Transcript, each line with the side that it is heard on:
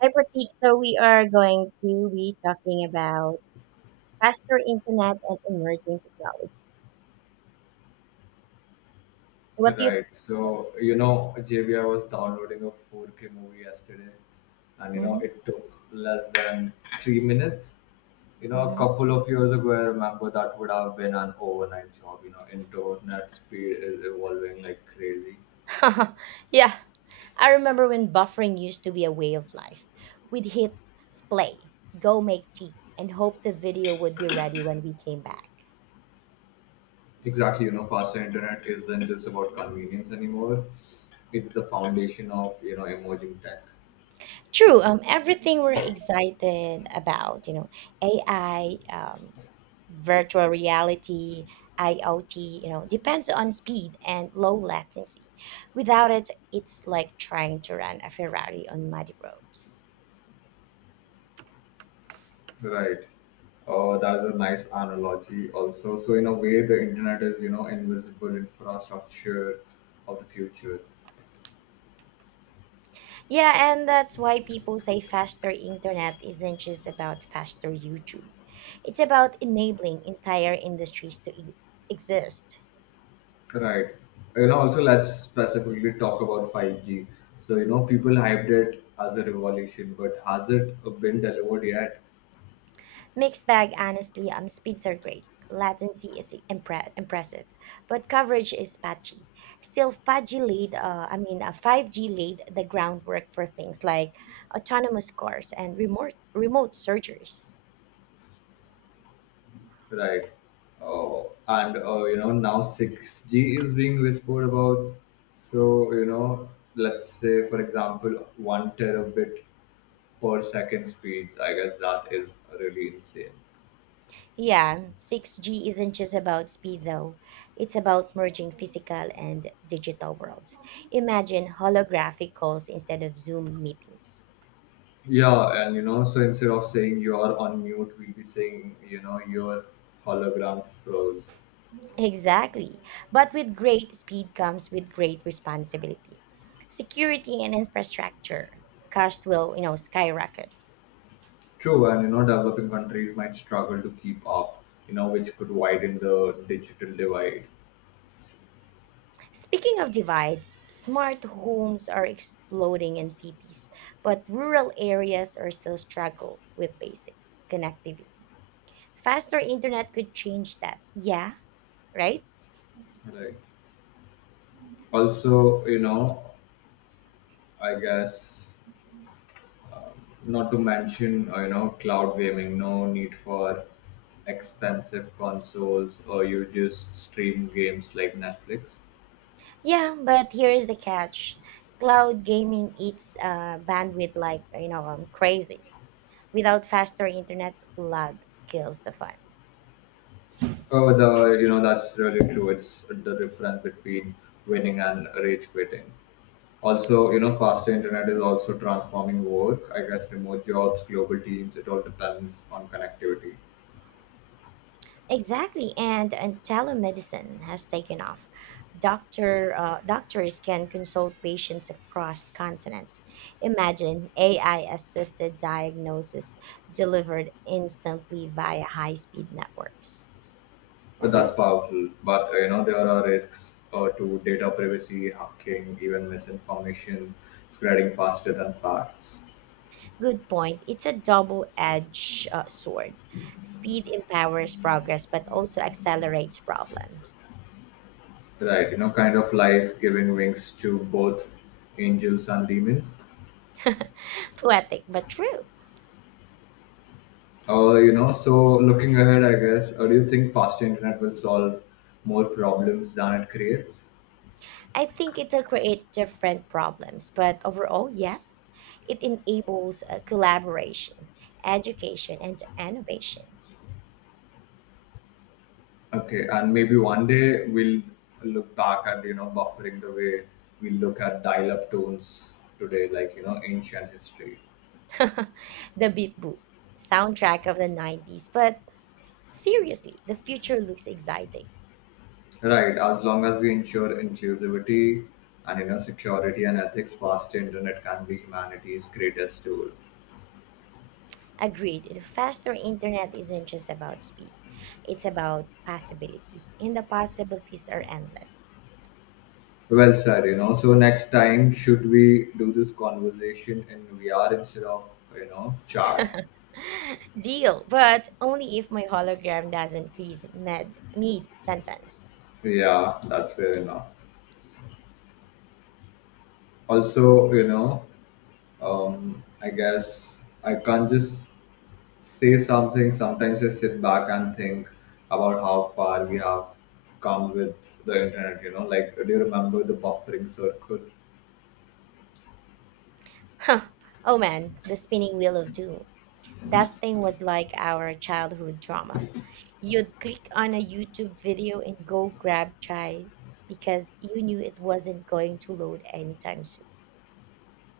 right: Hi, Pratik. So we are going to be talking about faster internet and emerging technology. So what do you?
left: Right. So, JB I was downloading a 4K movie yesterday, and
right: Mhm,
left: it took less than 3 minutes. A
right: mhm.
left: couple of years ago, I remember that would have been an overnight job. Internet speed is evolving like crazy.
right: Yeah, I remember when buffering used to be a way of life. We'd hit play, go make tea, and hope the video would be ready when we came back.
left: Exactly. Faster internet isn't just about convenience anymore, it's the foundation of emerging tech.
right: True. Everything we're excited about, AI, virtual reality, IoT, depends on speed and low latency. Without it, it's like trying to run a Ferrari on muddy roads.
left: Right. Oh, that is a nice analogy also. So in a way the internet is invisible infrastructure of the future.
right: Yeah, and that's why people say faster internet isn't just about faster YouTube. It's about enabling entire industries to exist.
left: Right. Also, let's specifically talk about 5G. So, people hyped it as a revolution, but has it been delivered yet?
right: Mixed bag, honestly, speeds are great. Latency is impressive, but coverage is patchy. Still, 5G laid the groundwork for things like autonomous cars and remote surgeries.
left: Right. Oh, and now 6G is being whispered about. So, let's say for example, 1 terabit per second speeds. I guess that is really insane.
right: Yeah, 6G isn't just about speed though. It's about merging physical and digital worlds. Imagine holographic calls instead of Zoom meetings.
left: Yeah, and so instead of saying you're on mute, we'll be saying, your hologram froze.
right: Exactly. But with great speed comes with great responsibility. Security and infrastructure cost will, skyrocket.
left: True, and developing countries might struggle to keep up, which could widen the digital divide.
right: Speaking of divides, smart homes are exploding in cities, but rural areas are still struggle with basic connectivity. Faster internet could change that. Yeah, right?
left: Right. Also, I guess not to mention, cloud gaming, no need for expensive consoles, or you just stream games like Netflix.
right: Yeah, but here is the catch. Cloud gaming eats bandwidth like, crazy. Without faster internet, lag kills the fun.
left: Oh, the you know that's really true. It's the difference between winning and rage quitting. Also, faster internet is also transforming work. I guess remote jobs, global teams, it all depends on connectivity.
right: Exactly, and telemedicine has taken off. Doctors can consult patients across continents. Imagine AI-assisted diagnosis delivered instantly via high-speed networks.
left: But that's powerful. But there are risks to data privacy, hacking, even misinformation spreading faster than facts.
right: Good point. It's a double-edged sword. Speed empowers progress, but also accelerates problems.
left: Right. Kind of life giving wings to both angels and demons.
right: Poetic, but true.
left: So looking ahead, I guess, do you think faster internet will solve more problems than it creates?
right: I think it'll create different problems, but overall, yes, it enables collaboration, education, and innovation.
left: Okay, and maybe one day we'll look back at buffering the way we look at dial-up tones today, like ancient history.
right: The Beat Boop, soundtrack of the 90s, but seriously, the future looks exciting.
left: Right, as long as we ensure inclusivity and security and ethics, faster internet can be humanity's greatest tool.
right: Agreed, the faster internet isn't just about speed, it's about possibility, and the possibilities are endless.
left: Well said. So next time, should we do this conversation in VR instead of chat?
right: Deal, but only if my hologram doesn't freeze mid sentence.
left: Yeah, that's fair enough. Also, I guess I can't just say something. Sometimes I sit back and think about how far we have come with the internet, like do you remember the buffering circle?
right: Huh. Oh man, the spinning wheel of doom. That thing was like our childhood drama. You'd click on a YouTube video and go grab chai because you knew it wasn't going to load anytime soon.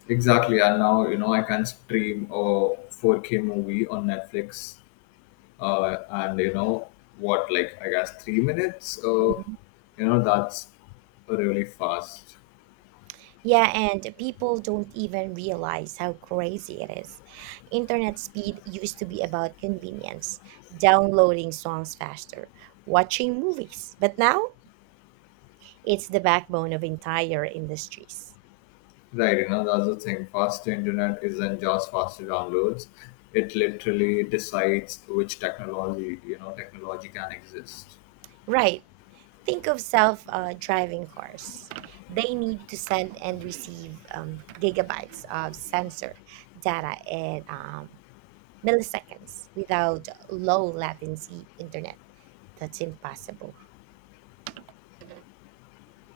left: Exactly, and now, I can stream a 4K movie on Netflix, and what, like, I guess 3 minutes? Uh,
right: Mhm.
left: you know, that's really fast.
right: Yeah, and people don't even realize how crazy it is. Internet speed used to be about convenience, downloading songs faster, watching movies, but now it's the backbone of entire industries.
left: Right, that's the thing. Faster internet isn't just faster downloads. It literally decides which technology can exist.
right: Right. Think of self driving cars. They need to send and receive gigabytes of sensor data in milliseconds without low latency internet. That's impossible.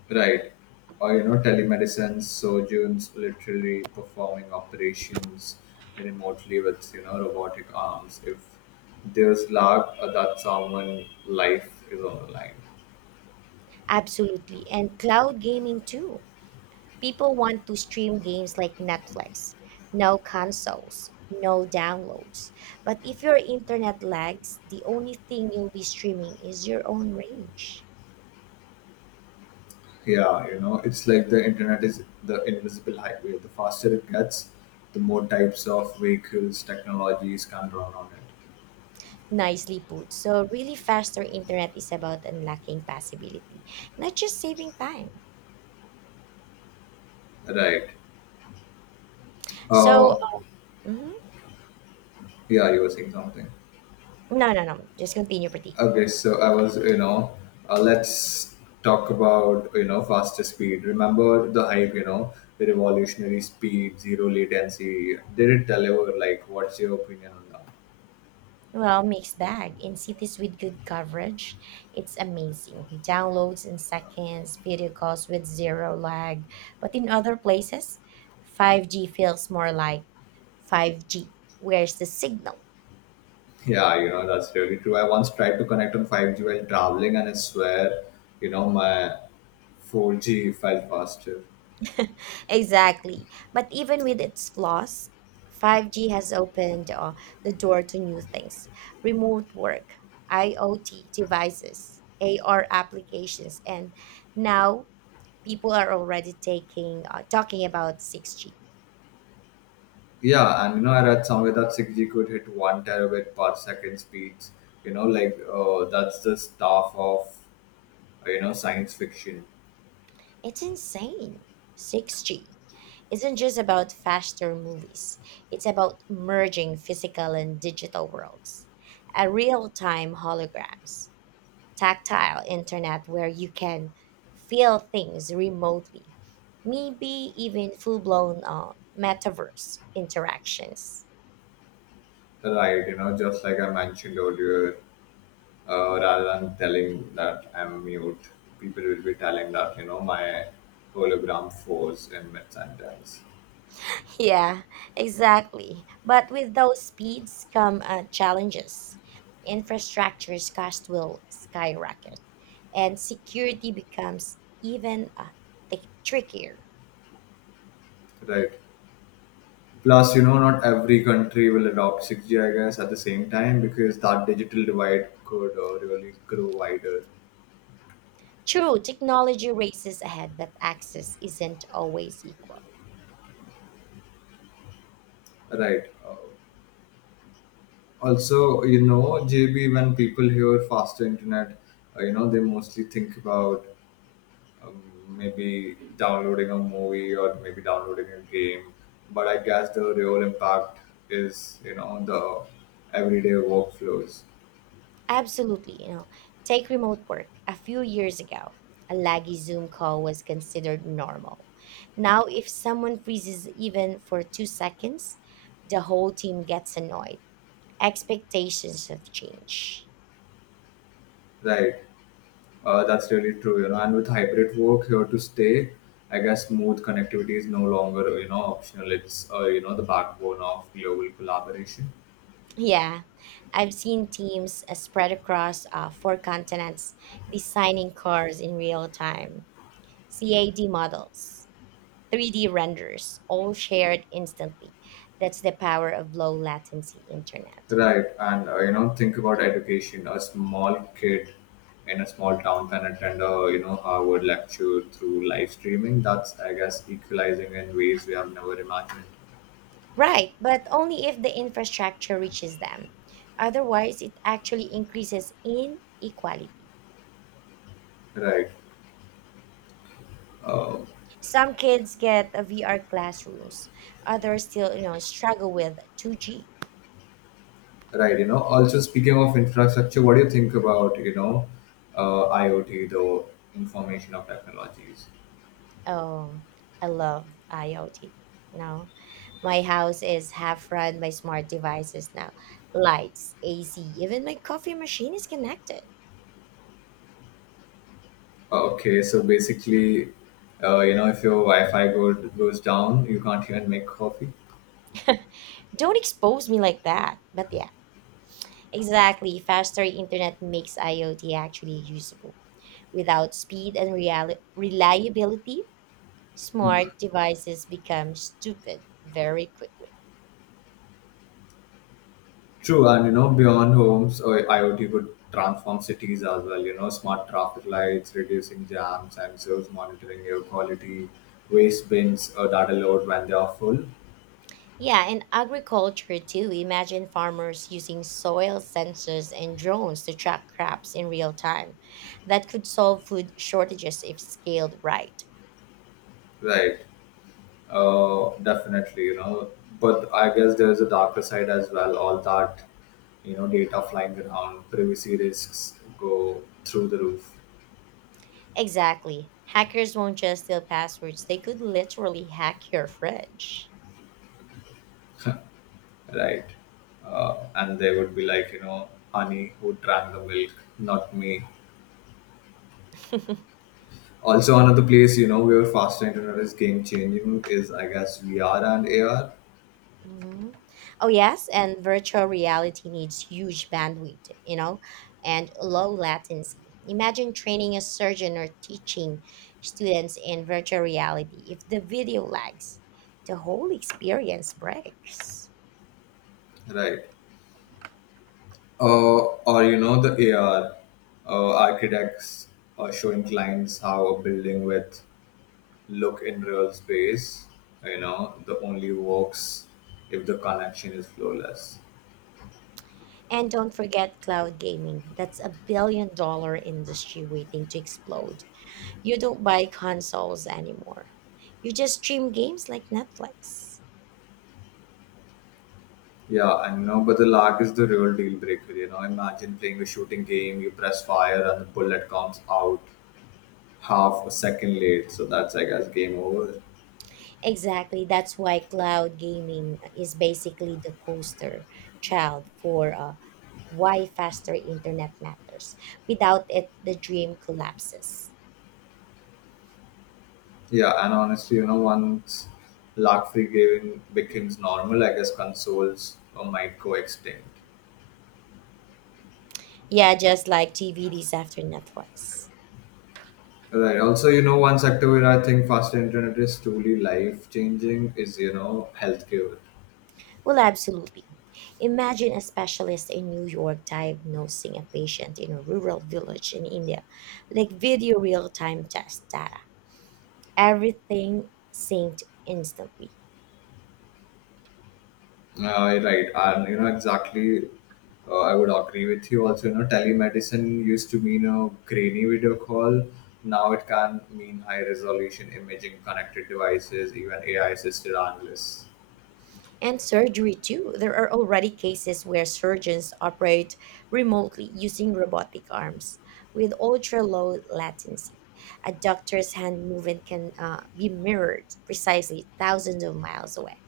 left: Right. Or, telemedicine surgeons literally performing operations remotely with robotic arms. If there's lag, that someone life is on the line.
right: Absolutely. And cloud gaming too. People want to stream games like Netflix. No consoles, no downloads. But if your internet lags, the only thing you'll be streaming is your own range.
left: Yeah, it's like the internet is the invisible highway. The faster it gets, the more types of vehicles, technologies can run on it.
right: Nicely put. So, really, faster internet is about unlocking possibility, not just saving time.
left: Right.
right: So,
left: Uh,
right: mhm.
left: yeah, you were saying something.
right: No, no, no. Just continue, pretty.
left: Okay, so I was, you know, let's talk about, faster speed. Remember the hype, the revolutionary speed, zero latency. Did it deliver? Like, what's your opinion on that?
right: Well, mixed bag. In cities with good coverage, it's amazing. Downloads in seconds, video calls with zero lag. But in other places, 5G feels more like 5G. Where's the signal?
left: Yeah, that's really true. I once tried to connect on 5G while traveling, and I swear, my 4G felt faster.
right: Exactly. But even with its flaws, 5G has opened the door to new things remote work, IoT devices, AR applications, and now people are already taking talking about 6G.
left: Yeah, and I read somewhere that 6G could hit 1 terabit per second speeds. Like, that's the stuff of science fiction.
right: It's insane. 6G isn't just about faster movies, it's about merging physical and digital worlds, a real time holograms. Tactile internet where you can feel things remotely, maybe even full blown metaverse interactions.
left: Right, just like I mentioned earlier, rather than telling that I'm mute, people will be telling that, my hologram force in mid sentence.
right: Yeah, exactly. But with those speeds come challenges. Infrastructure's cost will skyrocket, and security becomes even trickier.
left: Right. Plus, not every country will adopt 6G, I guess, at the same time because that digital divide could really grow wider,
right: True, technology races ahead, but access isn't always equal.
left: right? Also, JB, when people hear faster internet, they mostly think about um, maybe downloading a movie or maybe downloading a game. But I guess the real impact is the everyday workflows,
right: Absolutely, take remote work. A few years ago, a laggy Zoom call was considered normal. Now, if someone freezes even for 2 seconds, the whole team gets annoyed. Expectations have changed.
left: right? That's really true. And with hybrid work here to stay, I guess smooth connectivity is no longer, optional. It's the backbone of global collaboration.
right: Yeah, I've seen teams spread across four continents designing cars in real time, CAD models, 3D renders, all shared instantly. That's the power of low latency internet.
left: Right. And think about education. A small kid in a small town can attend a Harvard lecture through live streaming. That's, I guess, equalizing in ways we have never imagined.
right: Right, but only if the infrastructure reaches them. Otherwise, it actually increases inequality.
left: Right. Uh,
right: Some kids get a VR classrooms, others still, struggle with 2G.
left: Right. Also, speaking of infrastructure, what do you think about IoT, the information of technologies?
right: Oh, I love IoT. You know, my house is half run by smart devices now. Lights, AC, even my coffee machine is connected.
left: Okay, so basically, if your Wi-Fi goes down, you can't even make coffee.
right: Don't expose me like that. But yeah, exactly. Faster internet makes IoT actually usable. Without speed and reliability, smart devices become stupid very quickly.
left: True, and beyond homes, IoT could transform cities as well. Smart traffic lights, reducing jams, sensors monitoring air quality, waste bins, that are load when they are full.
right: Yeah, and agriculture too. Imagine farmers using soil sensors and drones to track crops in real time. That could solve food shortages if scaled right.
left: Right. Definitely, but I guess there's a darker side as well. All that data flying around, privacy risks go through the roof,
right: Exactly. Hackers won't just steal passwords, they could literally hack your fridge.
left: right? And they would be like, honey who drank the milk, not me. Also, another place, where faster internet is game changing is, I guess, VR and AR,
right: Mhm. Oh, yes, and virtual reality needs huge bandwidth, and low latency. Imagine training a surgeon or teaching students in virtual reality. If the video lags, the whole experience breaks.
left: right? Or, the AR, architects are showing clients how a building with look in real space, the only works if the connection is flawless.
right: And don't forget cloud gaming. That's a billion dollar industry waiting to explode. You don't buy consoles anymore. You just stream games like Netflix.
left: Yeah, I know, but the lag is the real deal breaker. Imagine playing a shooting game, you press fire and the bullet comes out half a second late, so that's I guess game over.
right: Exactly. That's why cloud gaming is basically the poster child for why faster internet matters. Without it, the dream collapses.
left: Yeah, and honestly, once lag free gaming becomes normal, I guess consoles might go extinct.
right: Yeah, just like TVDs after Netflix.
left: Right. Also, one sector where I think faster internet is truly life changing is healthcare.
right: Well, absolutely. Imagine a specialist in New York diagnosing a patient in a rural village in India, like video real time test data. Everything synced instantly.
left: Right, and exactly. I would agree with you. Also, telemedicine used to mean a grainy video call. Now it can mean high-resolution imaging, connected devices, even AI-assisted analysts.
right: And surgery, too. There are already cases where surgeons operate remotely using robotic arms with ultra low latency. A doctor's hand movement can be mirrored precisely thousands of miles away.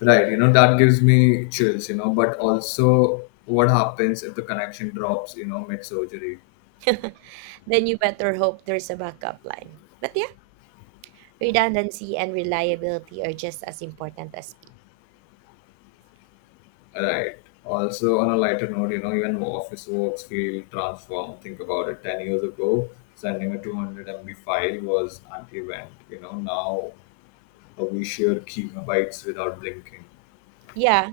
left: Right, that gives me chills. But also, what happens if the connection drops? Mid-surgery.
right: Then you better hope there's a backup line. But yeah, redundancy and reliability are just as important as speed.
left: Right. Also, on a lighter note, even office works feel transformed. Think about it. 10 years ago, sending a 200 MB file was an event. Now, we share gigabytes without blinking.
right: Yeah,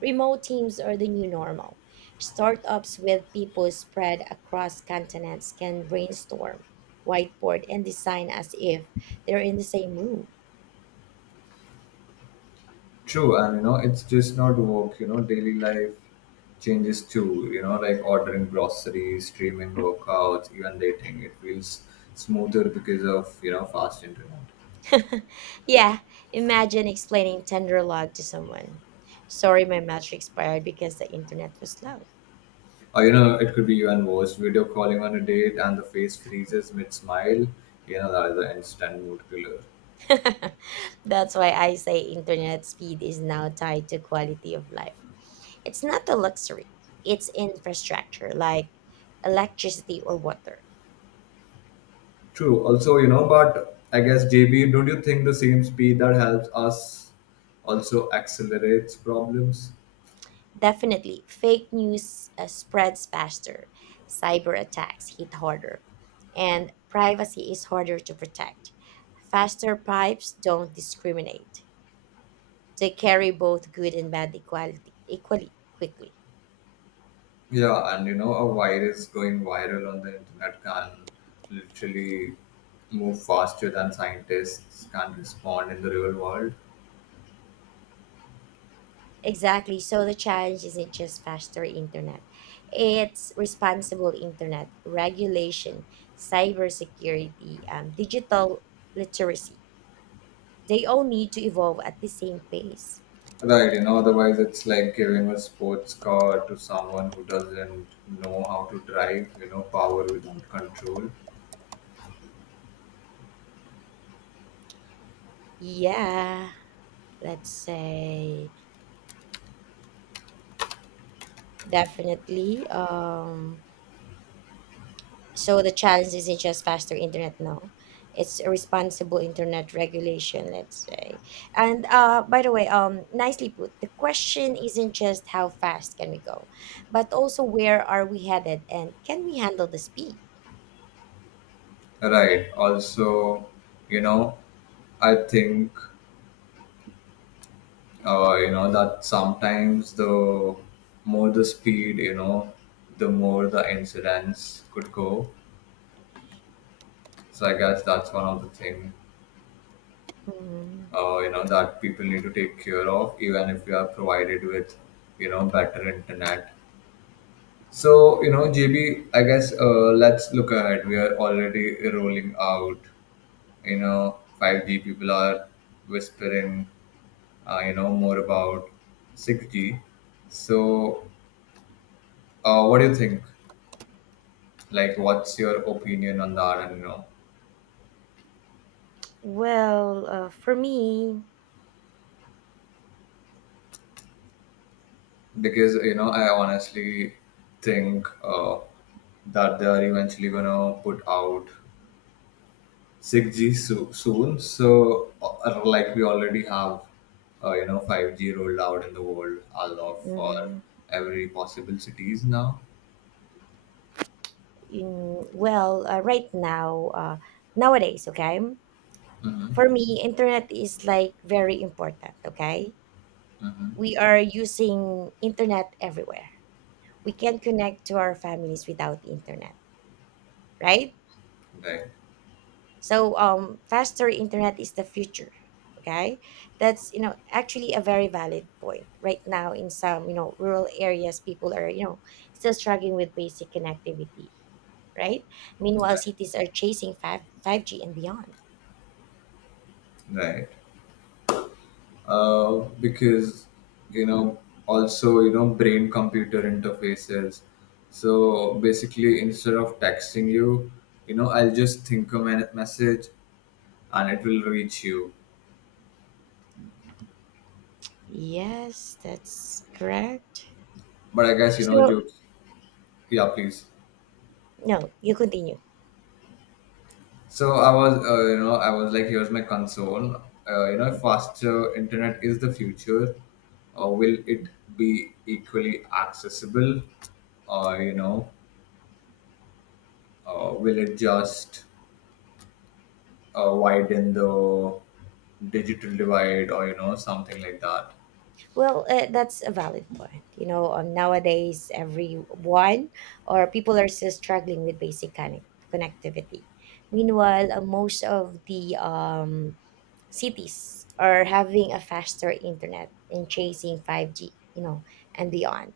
right: remote teams are the new normal. Startups with people spread across continents can brainstorm, whiteboard, and design as if they're in the same room.
left: True, and it's just not work. Daily life changes too. Like ordering groceries, streaming workouts, even dating. It feels smoother because of fast internet.
right: Yeah, imagine explaining Tenderlog to someone. Sorry, my match expired because the internet was slow.
left: Or, it could be even worse. Video calling on a date and the face freezes mid smile. That is an instant mood killer.
right: That's why I say internet speed is now tied to quality of life. It's not a luxury, it's infrastructure like electricity or water.
left: True. Also, but I guess, JB, don't you think the same speed that helps us also accelerates problems?
right: Definitely, fake news spreads faster, cyber attacks hit harder, and privacy is harder to protect. Faster pipes don't discriminate, they carry both good and bad equality, equally quickly.
left: Yeah, and a virus going viral on the internet can literally move faster than scientists can respond in the real world.
right: Exactly, so the challenge isn't just faster internet, it's responsible internet, regulation, cybersecurity, digital literacy. They all need to evolve at the same pace.
left: Right, otherwise it's like giving a sports car to someone who doesn't know how to drive, power without control.
right: Yeah. Let's say definitely, so the challenge isn't just faster internet, no, it's a responsible internet regulation, let's say, and by the way, nicely put. The question isn't just how fast can we go, but also where are we headed, and can we handle the speed.
left: Right. Also, you know, I think that sometimes the more the speed, the more the incidents could go. So I guess that's one of the thing
right: Mhm.
left: uh, you know that people need to take care of, even if we are provided with better internet. So, JB, I guess, let's look ahead. We are already rolling out. 5G people are whispering, more about 6G. So, what do you think? Like, what's your opinion on that? And, you know,
right: Well, for me,
left: because, you know, I honestly think that they are eventually going to put out 6G soon. So, like we already have, 5G rolled out in the world a lot for
right: mhm,
left: every possible cities now.
right: in, well, right now, nowadays, okay, for me, internet is like very important, okay? We are using internet everywhere. We can't connect to our families without the internet, right?
left: Right,
right: So faster internet is the future, okay? That's actually a very valid point. Right now in some, rural areas people are, still struggling with basic connectivity, right? Meanwhile,
left: right,
right: cities are chasing 5G and beyond.
left: right. Because you know, also brain computer interfaces. So basically, instead of texting you, I'll just think a minute message and it will reach you.
right: Yes, that's correct.
left: But I guess,
right: So,
left: jokes. Yeah, please.
right: no, you continue.
left: So I was like, here's my concern. Faster internet is the future. Will it be equally accessible? Or will it just widen the digital divide, or something like that?
right: Well, that's a valid point. Nowadays everyone or people are still struggling with basic connectivity. Meanwhile, most of the cities are having a faster internet and chasing 5G, and beyond.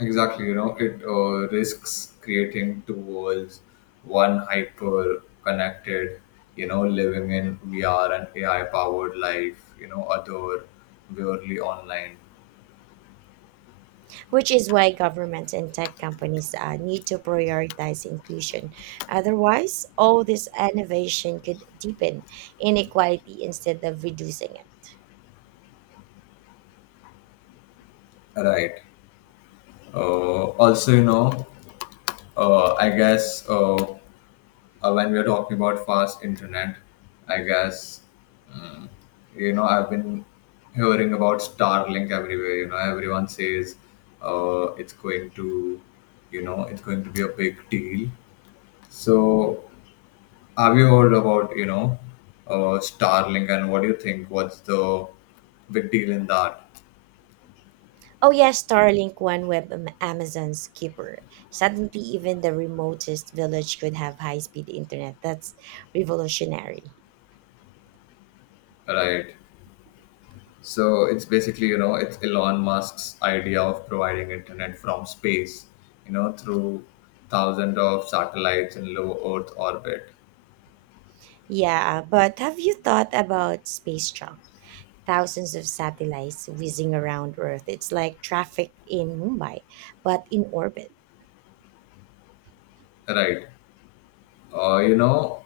left: Exactly, it risks creating two worlds, one hyper connected, living in VR and AI powered life, other purely online.
right: Which is why governments and tech companies need to prioritize inclusion. Otherwise, all this innovation could deepen inequality instead of reducing it.
left: Right. Uh, also, you know, I guess when we are talking about fast internet, I guess you know I've been hearing about Starlink everywhere. You know, everyone says it's going to, you know, it's going to be a big deal. So
right: Mhm.
left: have you heard about Starlink, and what do you think, what's the big deal in that?
right: Oh yes, Starlink OneWeb Amazon's keeper. Suddenly even the remotest village could have high-speed internet. That's revolutionary.
left: Right, so it's basically, you know, it's Elon Musk's idea of providing internet from space, you know, through thousands of satellites in low Earth orbit.
right: Yeah, but have you thought about space junk? Thousands of satellites whizzing around Earth. It's like traffic in Mumbai, but in orbit.
left: right uh, you know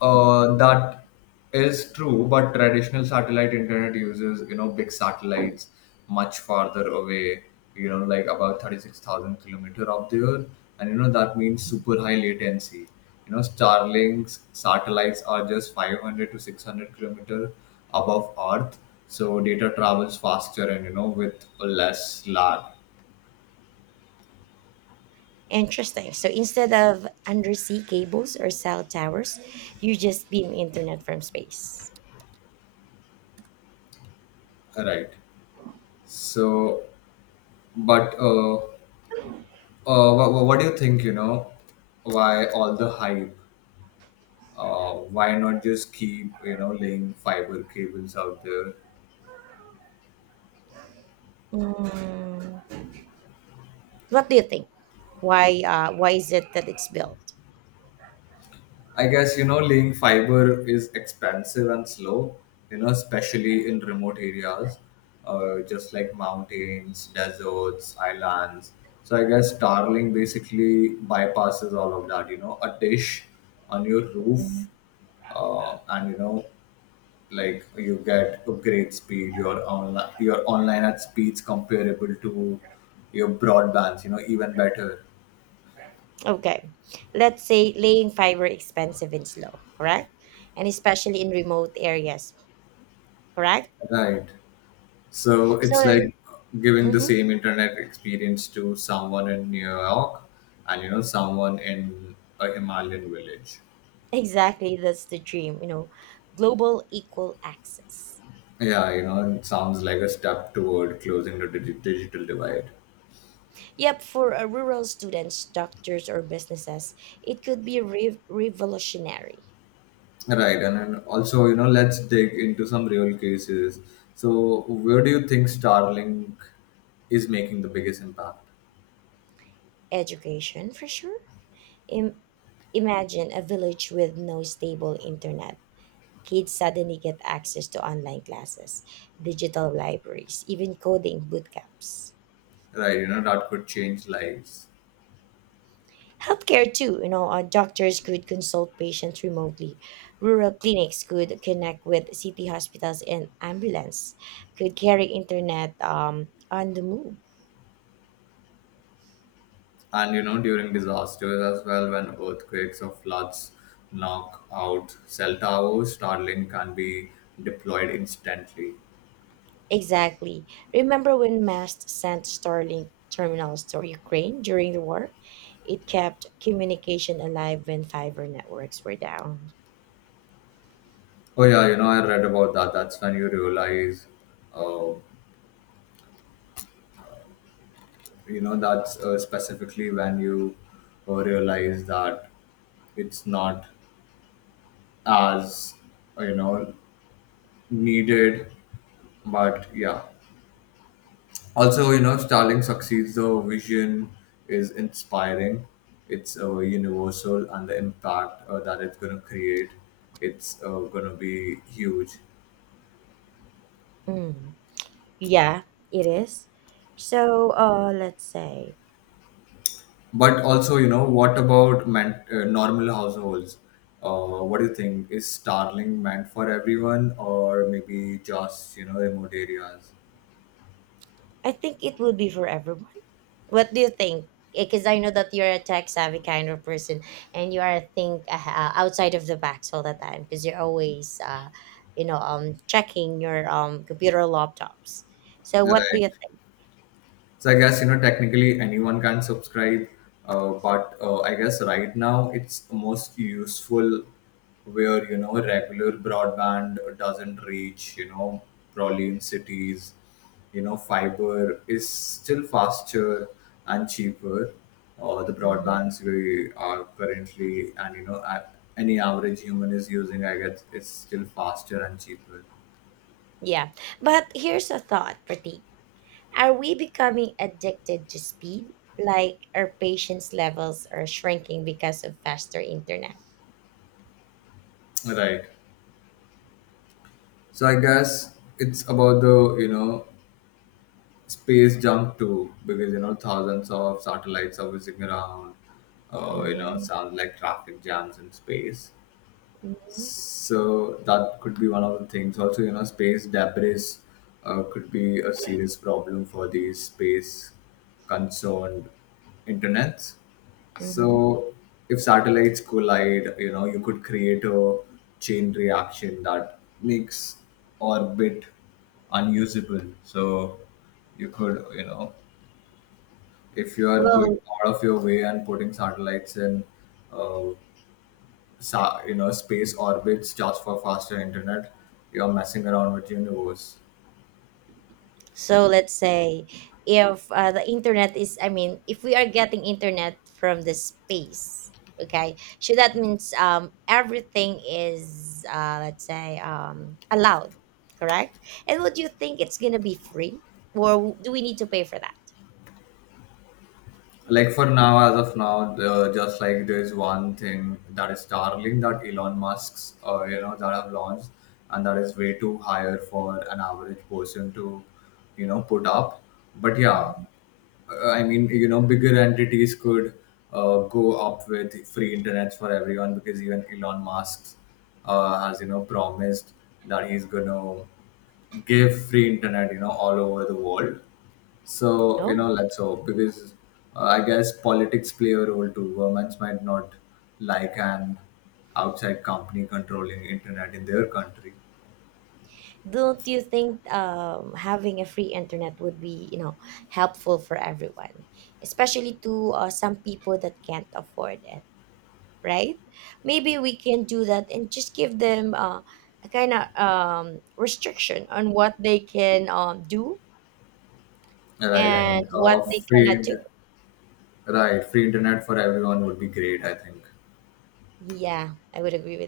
left: Uh, that is true, but traditional satellite internet uses, you know, big satellites much farther away, you know, like about 36,000 kilometer up there. And, you know, that means super high latency. You know, Starlink's satellites are just 500 to 600 kilometer above Earth. So data travels faster and, you know, with less lag.
right: Interesting. So instead of undersea cables or cell towers, you just beam internet from space.
left: Right. So, but what do you think, you know, why all the hype? Why not just keep, you know, laying fiber cables out there?
right: Mm. What do you think? Why? Why is it that it's built?
left: I guess, you know, laying fiber is expensive and slow, you know, especially in remote areas, just like mountains, deserts, islands. So I guess Starlink basically bypasses all of that. You know, a dish on your
right: Hmm.
left: roof, and you know, like you get upgrade speed, your online at speeds comparable to your broadbands, you know, even better.
right: Okay. Let's say laying fiber expensive and slow, correct? And especially in remote areas, correct?
left: Right, so
right: So,
left: it's like giving the
right: mhm,
left: same internet experience to someone in New York and, you know, someone in a Himalayan village.
right: exactly, that's the dream, global equal access.
left: Yeah, you know, it sounds like a step toward closing the digital divide.
right: Yep, for rural students, doctors, or businesses, it could be revolutionary.
left: Right, and also, you know, let's dig into some real cases. So, where do you think Starlink is making the biggest impact?
right: Education, for sure. Im- imagine a village with no stable internet, kids suddenly get access to online classes, digital libraries, even coding bootcamps.
left: Right, you know, that could change lives.
right: Healthcare too, doctors could consult patients remotely. Rural clinics could connect with city hospitals and ambulance could carry internet on the move.
left: And, you know, during disasters as well, when earthquakes or floods knock out cell towers, Starlink can be deployed instantly.
right: Exactly. Remember when MAST sent Starlink terminals to Ukraine during the war? It kept communication alive when fiber networks were down.
left: Oh, yeah, you know, I read about that. That's when you realize, uh, you know, that's specifically when you realize that it's not as, you know, needed. But yeah, also, you know, Starlink succeeds. The vision is inspiring. It's universal, and the impact that it's going to create, it's going to be huge.
right: Mm, yeah, it is. So, let's say,
left: But also, you know, what about meant normal households? What do you think, is Starlink meant for everyone or maybe just, you know, remote areas?
right: I think it would be for everyone. What do you think? Because I know that you're a tech savvy kind of person, and you are think outside of the box all the time because you're always, checking your computer laptops. So, what do you.
left: Right. So I guess, you know, technically anyone can subscribe, but I guess right now it's most useful where, you know, regular broadband doesn't reach. You know, probably in cities, you know, fiber is still faster and cheaper. The
right: Mhm.
left: broadbands we are currently, and you know, any average human is using, I guess, it's still faster and cheaper.
right: Yeah. But here's a thought, Pratik. Are we becoming addicted to speed? Like our patience levels are shrinking because of faster internet.
left: Right. So I guess it's about the, you know, space junk too, because you know thousands of satellites are whizzing around. You know,
right: Mm-hmm.
left: sounds like traffic jams in space.
right: Mm-hmm.
left: So that could be one of the things. Also, you know, space debris could be a serious problem for these space concerned internets.
right: Mm-hmm.
left: So if satellites collide, you know, you could create a chain reaction that makes orbit unusable. So you could, you know, if you are going
right: Well,
left: out of your way and putting satellites in uh, you know space orbits just for faster internet, you're messing around with universe.
right: so let's say if the internet is, I mean, if we are getting internet from the space, okay, so that means everything is, let's say, allowed, correct? And would you think it's gonna be free, or do we need to pay for that?
left: Like for now, as of now, the, just like there's one thing that is Starlink, that Elon Musk's you know, that have launched, and that is way too higher for an average person to, you know, put up. But yeah,
right: Mhm.
left: I mean, you know, bigger entities could go up with free internets for everyone, because even Elon Musk has, you know, promised that he's gonna give free internet, you know, all over the world. So, you
right: Oh.
left: know, like so, because I guess politics play a role too. Governments might not like an outside company controlling internet in their country.
right: Don't you think having a free internet would be, helpful for everyone, especially to some people that can't afford it, right? Maybe we can do that and just give them a kind of restriction on what they can do
left: Right. I
right: and
left: mean,
right: what they cannot do.
left: right. Free internet for everyone would be great, I think.
right: Yeah, I would agree with.